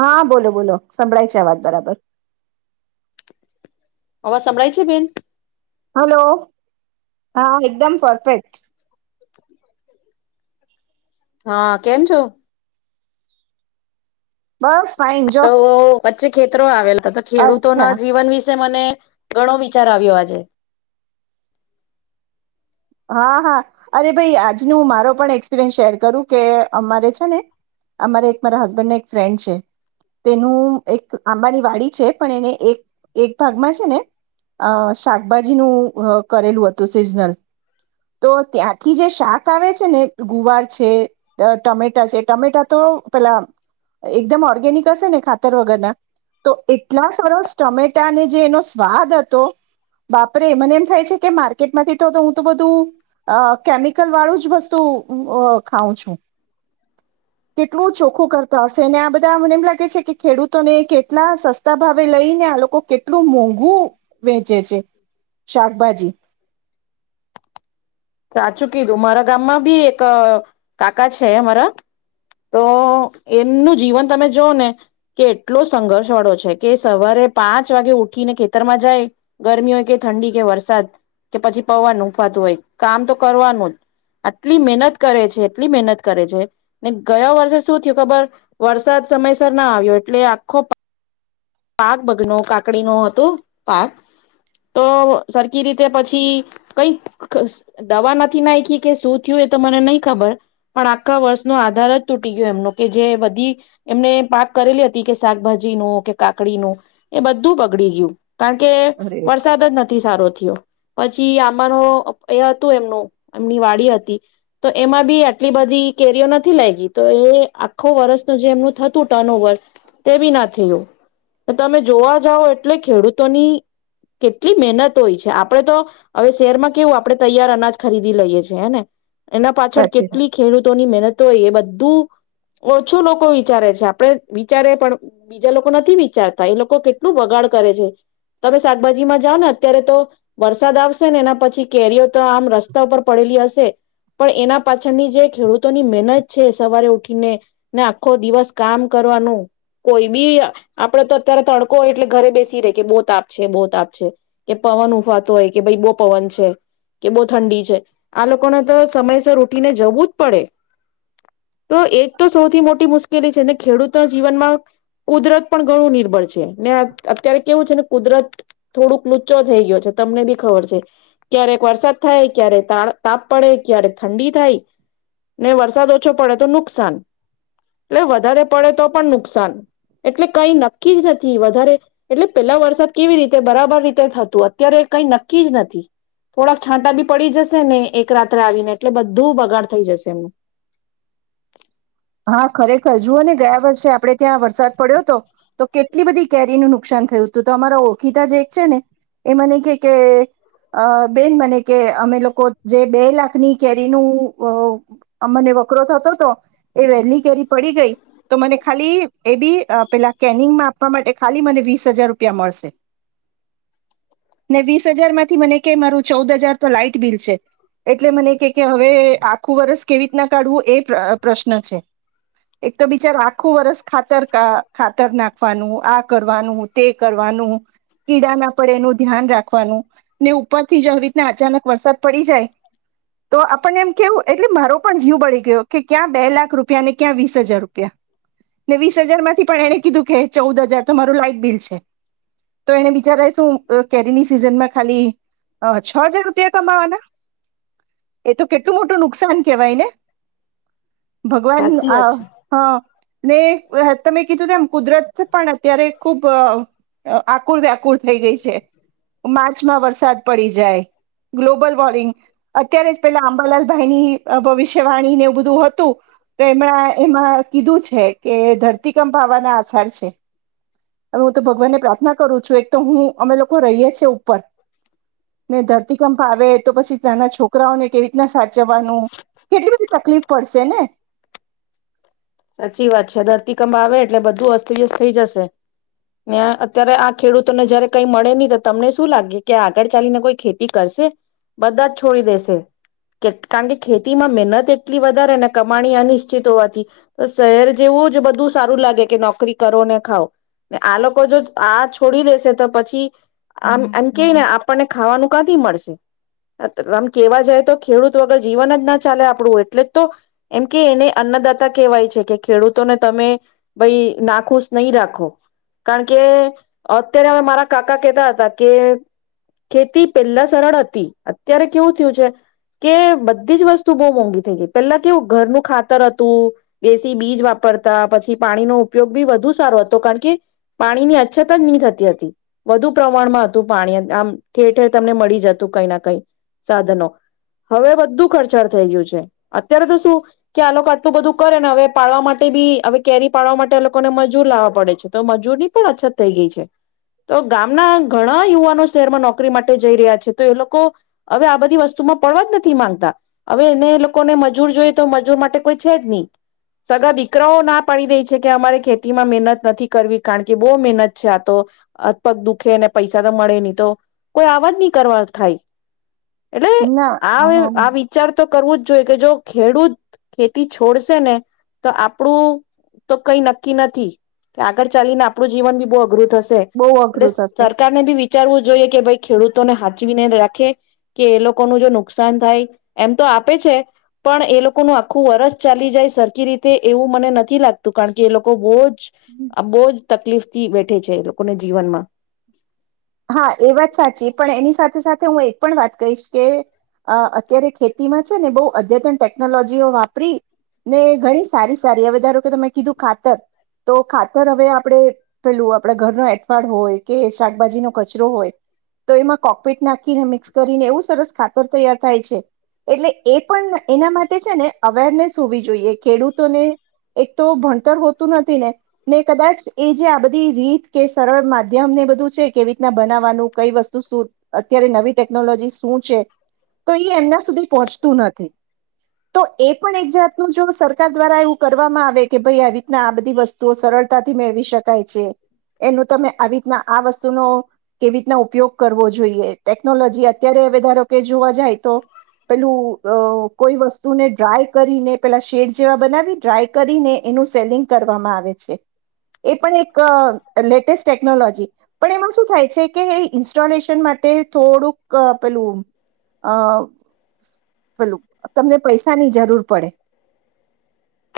હા બોલો બોલો સંભળાય છે આ વાત બરાબર અવા સાંભળાય છે બેન હલો હા એકદમ પરફેક્ટ [unintelligible] હા કેમ છો બસ ફાઈન જો તો વચ્ચે ખેતરો આવેલા તોતો ખેડૂતો અચ્છા ના જીવન વિ મને ઘણો વિચાર આવ્યો આજે હા હા અરે ભાઈ આજનું મારો પણ એક્સપિરિયન્સ શેર કરું કે અમારે છે ને અમારે એક મારા હસબન્ડને એક ફ્રેન્ડ છે તેનું એક આંબાની વાડી છે પણ એને એક એક ભાગમાં છે ને અ શાકભાજીનું કરેલું હતું સિઝનલ. તો ત્યાંથી જે શાક આવે છે ને ગુવાર છે ટમેટા છે ટમેટા તો પેલા એકદમ ઓર્ગેનિક હશે ને ખાતર વગરના તો એટલા સરસ ટમેટાને જે એનો સ્વાદ હતો બાપરે મને એમ થાય છે કે માર્કેટમાંથી તો. તો બધું અ કેમિકલ વાળું જ વસ્તુ ખાઉ છું કેટલું ચોખ્ખું કરતા હશે ને આ બધા મને એમ લાગે છે કે ખેડૂતોને કેટલા સસ્તા ભાવે લઈ ને આ લોકો કેટલું મોઘું. વેચે છે શાકભાજી. સાચું કીધું મારા ગામમાં બી એક કાકા છે મારા તો એમનું જીવન તમે જોઓ ને કે એટલો સંઘર્ષ વાળો છે કે સવારે પાંચ વાગે ઉઠીને ખેતરમાં જાય ગરમી હોય કે ઠંડી કે વરસાદ કે પછી પવન ઉખવાતું હોય. કામ તો કરવાનું જ આટલી મહેનત કરે છે એટલી મહેનત કરે છે ને ગયા વર્ષે શું થયું ખબર વરસાદ સમયસર ના આવ્યો એટલે આખો. પાક બગનો કાકડી ન હતું પાક તો સરખી રીતે પછી કઈક દવા નથી નાખી કે શું થયું એ તો મને નહી ખબર પણ આખા વર્ષનો આધાર જ તૂટી ગયો એમનો કે જે બધી એમને પાક કરેલી હતી. [unintelligible] શાકભાજીનું કે કાકડીનું એ બધું બગડી ગયું કારણ કે અરે વરસાદ જ નથી સારો થયો. પછી આંબાનું એ હતું એમનું એમની વાડી હતી તો એમાં બી આટલી બધી કેરીઓ નથી લાગ ગી તો એ આખો વર્ષ ન જે એમનું થતું ટર્ન ઓવર તે બી ના થયું. તમે જોવા જાઓ એટલે ખેડૂતોની કેટલી મહેનત હોય છે. આપડે તો હવે શહેરમાં કેવું આપણે તૈયાર અનાજ ખરીદી લઈએ છે. હે ને. એના પાછળ સાચી વાત. કેટલી ખેડૂતોની મહેનત તો એ બધું ઓછું લોકો વિચારે છે. આપણે વિચારે પણ બીજા લોકો નથી વિચાર વિચારતા એ લોકો કેટલું બગાડ કરે છે. તમે શાકભાજીમાં જાઓ ને અત્યારે તો વરસાદ આવશે ને એના પછી કેરીઓ તો આમ રસ્તા ઉપર પડેલી હશે પણ એના પાછળની જે ખેડૂતોની મહેનત છે. સવારે ઉઠીને ને આખો દિવસ કામ કરવાનું. કોઈ બી અ આપડે તો અત્યારે તડકો હોય એટલે ઘરે બેસી રે કે બો તાપ છે બો તાપ છે, કે પવન ઉફાતો હોય કે ભાઈ બો પવન છે, કે બો ઠંડી છે. આ લોકોને તો સમયસર ઉઠીને જવું જ પડે તો એક તો સૌથી મોટી મુશ્કેલી છે, ને ખેડૂતો જીવનમાં કુદરત પણ ઘણું નિર્ભર છે. ને અત્યારે કેવું છે ને કુદરત થોડુંક લુચ્ચો થઈ ગયો છે તમને બી ખબર છે ક્યારેક વરસાદ થાય ક્યારેક તાપ પડે ક્યારેક ઠંડી થાય ને વરસાદ ઓછો પડે તો નુકસાન, એટલે વધારે પડે તો પણ નુકસાન એટલે કઈ નક્કી જ નથી વધારે એટલે પેલા વરસાદ કેવી રીતે બરાબર રીતે થતું અત્યારે કઈ નક્કી જ નથી થોડાક છાંટા બી પડી જશે ને એક રાત્રે આવીને એટલે બધું બગાડ થઈ જશે એમનું હા ખરેખર જુઓ ને ગયા વર્ષે આપણે ત્યાં વરસાદ પડ્યો હતો, તો કેટલી બધી કેરીનું નુકસાન થયું હતું તો અમારા ઓખિતા જે એક છે ને એ મને કે કે બેન મને કે અમે લોકો જે બે લાખની કેરીનું અમને વકરો થતો હતો. એ વહેલી કેરી પડી ગઈ તો મને ખાલી, એ બી પેલા કેનિંગમાં આપવા માટે ખાલી મને વીસ હજાર રૂપિયા મળશે. ને વીસ હજારમાંથી મને કે મારું ચૌદ હજાર તો લાાઈટ બિલ છે. એટલે મને કે કે હવે આખું વરસ કેવી રીતના કાઢવું એ પ્રશ્ન ન છે. એક તો બિચારો આખું વરસ ખાતર ખાતર નાખવાનું, આ કરવાનું, તે કરવાનું, કીડા ના પડે એનું ધ્યાન રાખવાનું ને ઉપરથી જો આવી રીતના અચાનક વરસાદ પડી જાય તો આપણને એમ કેવું, એટલે મારો પણ જીવ બળી ગયો કે ક્યાં. બે લાખ રૂપિયાને ક્યાં વીસ હજાર રૂપિયા, ને વીસ હજારમાંથી પણ એને કીધું કે ચૌદ હજાર તોરું લાઈટ બિલ છે તો એને બિચારા શું કેરીની સિઝનમાં ખાલી છ હજાર રૂપિયા કમાવાના? એ તો કેટલું મોટું નુકસાન કેવાય ને. ભગવાન સાચી વાત આ છે હા. ને [unintelligible] તમે કીધું તેમ કુદરત પણ અત્યારે ખુબ આકુળ વ્યાકુળ. થઈ ગઈ છે. મા ર્ચ માં વરસાદ પડી જાય. ગ્લોબલ વોર્મિંગ અત્યારે જ પેલા આંબાલાલભાઈની ભવિષ્ય વાણીને એ બધું હોત તો એમણા એમાં કીધું છે કે ધરતીકંપ આવવાના આસાર છે. હવે હું તો ભગવાનને પ્રાર્થના કરું છું, એક તો હું અમે લોકો રહીએ છેએ ઉપર ને ધરતીકંપ આવેે તો પછી તંના છોકરાઓને કેવી રીતના સાચવવાનું કેટલી બધી તકલીફ [unintelligible] સાચી વાત છે. ધરતી ધરતીકંપ આવે એટલે બધું અસ્તવ્યસ્ત થઈ જશે. ને આ અત્યારે આ ખેડૂતોને જયારે કઈ મળે નહી તો તમને શું લાગે કે આગળ ચાલીને કોઈ ખેતી કરશે? બધા જ છોડી દેશે કારણ કે ખેતીમાં મહેનત એટલી એટ વધારે ને કમાણી અનિશ્ચિત હોવાથી તો શહેર જેવું જ બધું સારું લાગે કે નોકરી કરો ને ખાઓ. ને આ લોકો જો આ છોડી દેશે તો પછી આમ એમ કે ને આપણને ખાવાનું કાંથી મળશે? આમ કેવા જાય તો ખેડૂત વગર જીવન જ ના ચાલે આપણું. એટલે તો એમ કે એને અન્નદાતા કેહેવાય છે કે ખેડૂતોને તમે ભાઈ નાખુશ નહી રાખો, કારણ કે અત્યારે મારા કાકા કેહેતા હતા કે ખેતી પેલા સરળ હતી, અત્યારે કેવું થયું છે કે બધી જ વસ્તુ બહુ મોંઘી થઇ ગઈ પેલા કેવું ઘરનું ખાતર હતું. દેશી બીજ વાપરતા પછી પાણીનો ઉપયોગ બી વધુ સારો હતો, કારણ કે પાણીની અછત જ નહી થતી હતી વધુ પ્રમાણમાં હતું પાણી આમ ઠેર-ઠેર તમને મળી જતું કઈ ના કઈ સાધનો. હવે બધુ ખર્ચાળ થઈ ગયું છે. અત્યારે તો શું કે આ લોકો આટલું બધું કરે ને હવે પાડવા માટે બી હવે કેરી પાડવા માટે એ લોકોને મજૂર લાવવા પડે છે, તો મજૂરની પણ અછત થઈ ગઈ છે તો ગામના ઘણા યુવાનો શહેરમાં નોકરી માટે જઈ રહ્યા છે તો એ લોકો હવે આ બધી વસ્તુમાં પડવા જ નથી માંગતા. હવે એને એ લોકો ને એ લોકોને મજૂર જોઈ તો મજૂર માટે કોઈ છે જ નહી. સગા દીકરાઓ ના પાડી દે છે, કે અમારે ખેતીમાં મહેનત નથી કરવી કારણ કે બો મહેનત છે, આ તો હાથ પગ દુખેને પૈસા તો મળે નહી તો કોઈ આવાજ નહી કરવા થાય. એટલે ના આ આ વિચાર તો કરવું. [unintelligible] જો ખેડૂત ખેતી છોડશે ને તો આપણું તો કઈ નક્કી નથી કે આગળ ચાલીને આપણું જીવન બી બો અઘરું થઈ જશે બહુ એટલે અઘરું થશે સરકારને બી વિચારવું જોઈએ કે ભાઈ ખેડૂત ખેડૂતોને સાચવીને રાખે કે એ લોકો ન જો નુકસાન થાય. એમ તો આપે છે. પણ એ લોકોનું આખું વરષ ચાલી જાય સરખી રીતે એવું મને નથી લાગતું કારણ કે એ લોકો બહુજ બહુ જ તકલીફથી વેઠે છે એ લોકોને જીવનમાં હા એ વાત સાચી પણ એની સાથે સાથે સાથે હું એક પણ વાત કરીહીશ કે અત્યારે ખેતીમાં છે ને બહુ અદ્યતન ટેકનોલોજીઓ વાપરી ને ઘણી સારી સારી હવે ધારો કે તમે કીધું ખાતર તો ખાતર હવે આપણે પેલું આપડા ઘરનો હઠવાડ હોય કે શાકભાજીનો રો હોય તો એ કોકપીટ નાખીને મિક્સ કરીને એવું સરસ ખાતર તૈયાર થાય છે એટલે એ પણ એના માટે છે ને અવેરનેસ હોવી જોઈ. જોઈ ખેડૂતોને એક તો ભણ તું નથી ને ને કદાચ એ જે આ બધી રીત કે સરળ માધ્યમને બધું છે કે. બનાવવાનું કઈ વસ્તુ શ અત્યારે નવી ટેકનોલોજી શું છે તો એ એમના સુધી પહોંચતું નથી તો. એ પણ એક જાતનુંું જો સરકાર દ્વારા એવું. કરવામાં આવે કે ભાઈ આવી રીતના આ બધી વસ્તુઓ સરળતાથી મેળવી શકાય છે એનું તમે આવી રીતના આ વસ્તુનો. કેવી રીતના ઉપયોગ કરવો જોઈએ ટેકનોલોજી અત્યારે હવે ધારો કે જોવા જાય તો પેલું કોઈ વસ્તુને ડ્રાય કરીને પેલા શેડ જેવા બનાવી ડ્રાય કરીને એનું સેલિંગ કરવામાં આવે છે એ પણ એક લેટેસ્ટ ટેકનોલોજી પણ એમાં શ. કે ઇન્સ્ટોલેશન માટે થોડુંક પેલું પેલું તમને પૈસાની જરૂર પડે.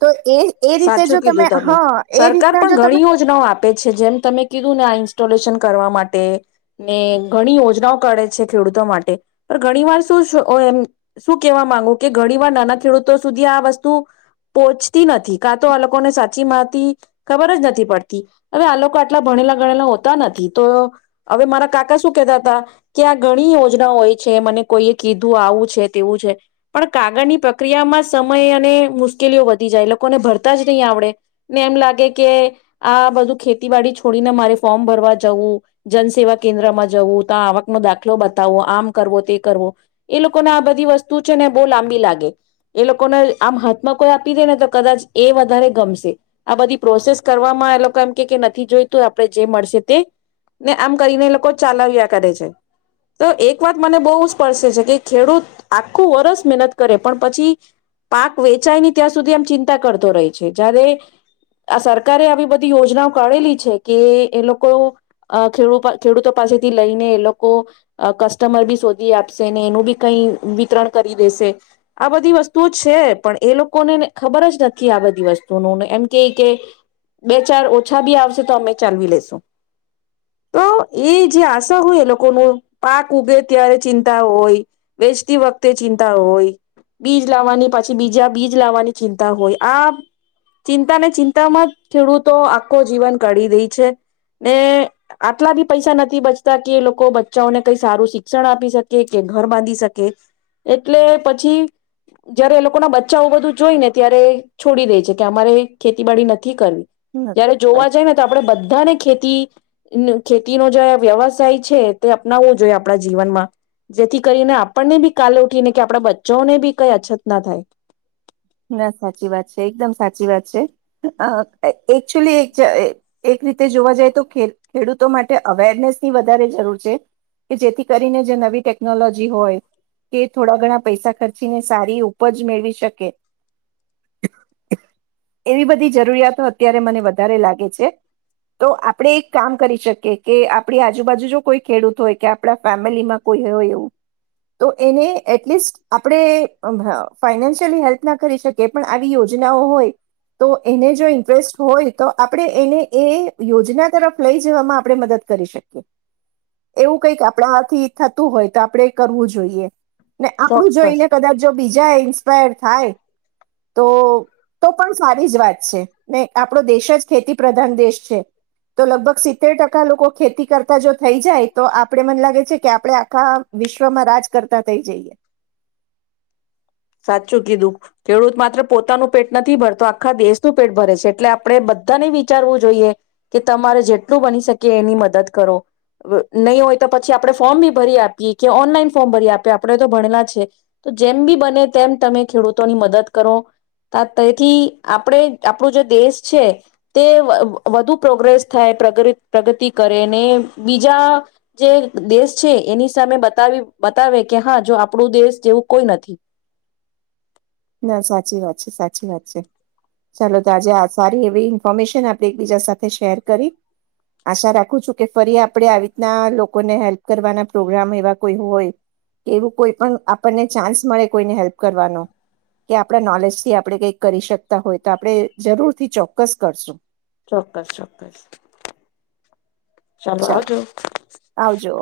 તો એ એ રીતે સાચું જો કીધું તમે હા એ સરકાર રીતના પણ જો ઘણી તમે યોજનાઓ આપે છે જેમ તમે કીધું ને આ ઇન્સ્ટોલે. કરવા માટે ને ઘણી યોજનાઓ કરે છે ખેડૂતો માટે પણ ઘણી વાર શું એમ શું કેવા માંગુ કે ઘણી વાર નાના ખેડૂતો સુધી આ વસ્તુ. પોહોચતી નથી કાં તો આ લોકોને સાચી માંતી ખબર જ નથી પડતી હવે આ લોકો આટલા ભણેલા ગણેલા હોતા નથી તો હવે મારા કાકા શું કેહેતા હતા કે આ ઘણી યોજના હોય છે મને કોઈએ કીધું આવું છે તેવું છે પણ કાગળની પ્રક્રિયામાં સમય અને મુ. મુશ્કેલીઓ વધી જાય લોકોને ભરતા જ નહીં આવડે ને એમ લાગે કે આ બધું ખેતીવાડી છોડીને મારે ફોર્મ ભરવા જવું જનસેવા કેન્દ્રમાં જવું તો આવક ન દાખલો બતાવો આમ કરવો તે કરવો એ લોકોને આ બધી વસ્તુ છે ને બહુ લાંબી લાગે એ લોકોને આમ. કોઈ આપી દે ને તો કદાચ એ વધારે ગમશે આ બધી પ્રોસેસ કરવામાં એ લોકો એમ કે નથી જોઈતું આપણે જે મળશે તે ને આમ કરીને એ લોકો ચલાવ્યા કરે છે તો એક વાત મને બહુ સ્પર્શે છે કે ખેડૂત આખું વર્ષ મહેનત કરે પણ પછી પાક વેચ. વંચાય નહી ત્યાં સુધી આમ ચિંતા કરતો રહે છે જયારે આ સરકારે આવી બધી યોજનાઓ કાઢેલી છે કે એ લોકો ખડૂ ખેડૂતો પાસેથી લઈને એ લોકો કસ્ટમર બી શોધી આપશે ને એનું બી કઈ વિતરણ કરી દેશે આ બધી વસ્તુઓ છે. પણ એ લોકોને ખબર જ નથી આ બધી વસ્તુનુંને એમ કે કે બે ચાર ઓછા બી આવશે તો અમે ચાલવી લેશું તો એ જે આશા હોય એ લોકો ન પાક ઉગે ત્યારે ચિંતા હોય વેચતી વખતે ચિંતા હોય બીજ લાવવાની પાછી. બીજા બીજ લાવવાની ચિંતા હોય આ ચિંતા ને ચિંતામાં ખેડૂતો આખો જીવન કાઢ દે છે ને આટલા બી પૈસા નથી બચતા કે એ લોકો બચ્ચાઓને કઈ સારું શિક્ષણ આપી શકે કે ઘર બાંધી શકે એટલે પછી જયારે લોકો. લોકો ના બચ્ચાઓ બધું જોઈ ને ત્યારે છોડી દે છે કે અમારે ખેતીબડી નથી. કરવી ન જય્યારે સા- જોવા જાય ને તો આપણેે બધાને ખેતી. ખેતીનો જે વ્યવસાય છે તે અપનાવવો જોઈએ આપણા જીવનમાં જેથી કરીને આપણને બી કાલે ઉઠીને કે આપણા બચ્ચાઓને બી કઈ અછત ના થાય. ના સાચી વાત છે એકદમ સાચી વાત છે એકચુલી એક એક રીતે જોવા જાય તો ખેડૂતો માટે અવેરનેસની વધારે જરૂર છે કે જેથી કરીને જે નવી ટેકનોલોજી હોય કે થોડા ઘણા પૈસા ખર્ચીને સારી ઉપજ મેળવી શકે. એવી બધી જરૂરિયાતો અત્યારે મને વધારે લાગે છે તો આપણે એક કામ કરી શકીએ કે આપણી આજુબાજુ જો કોઈ ખેડૂત હોય કે આપણા ફેમિલીમાં કોઈ હોય એવું તો એને એટલીસ્ટ આપણે ફાઈનાન્શિયલી હેલ્પ. ના કરી શકીએ પણ આવી યોજનાઓ હોય તો એને જો ઇન્ટરેસ્ટ હોય તો આપણે એને એ યોજના તરફ લઈ જવામાં આપણે મદદ કરી શકીએ એવું કઈક આપણાથી થતું હોય તો આપણે કરવું જોઈએ. ને આપડું ચોક્કસ જોઈને કદાચ જો બીજા એન્. એક્પાયર થાય. તો તો પણ સારી જ વાત છે ને આપણો દેશ જ ખેતી પ્રધાન દેશ છે તો લગભગ સિત્તેર ટકા લોકો ખેતી કરતા જોતા. થઈ જાય તો આપણે મને લાગે છે કે આપણે આખા વિશ્વમાં રાજ કરતા થઈ જઈએ. સાચું કીધું ખેડૂત માત્ર પોતાનું પેટ નથી ભરતો આખા દેશનું પેટ ભરે છે એટલે આપણે બધાને વિચારવું જોઈએ કે તમારે જેટલું બની શકે એની મદદ કરો. નહીં હોય તો પછી આપણે ફોર્મ બી ભરી આપીએ કે ઓનલાઈન ફોર્મ ભરી આપએ આપણે તો ભણેલા છે તો જેમ બી બને તેમ તમે ખેડૂતોની મદદ કરો તેથી આપણે આપણું જે દેશ છે તે વધુ પ્રોગ્રેસ થાયગ પ્રગતિ કરે ને. બીજા જે દેશ છે એની સામે બતાવી બતાવે કે હા જો આપણું દેશ જેવું કોઈ નથી. ના સાચી વાત છે સાચી વાત છે ચાલો તો આજે સારી એવી ઈન્ફોર્મેશન આપણે એકબીજા સાથે શેર કરી આશા રાખું છું કે ફરી આપણે આવી રીતના લોકોને હેલ્પ કરવાના પ્રોગ્રામ એવા કોઈ હોય કે એવું કોઈ પણ આપણને ચાન્સ મળે કોઈને હેલ્પ કરવાનો. કે આપણા નોલેજ થી આપણે કઈક કરી શકતા હોય તો આપણે જરૂર થી ચોક્કસ કરશું. ચોક્કસ ચોક્કસ. ચાલો ચાલજું. આવજો.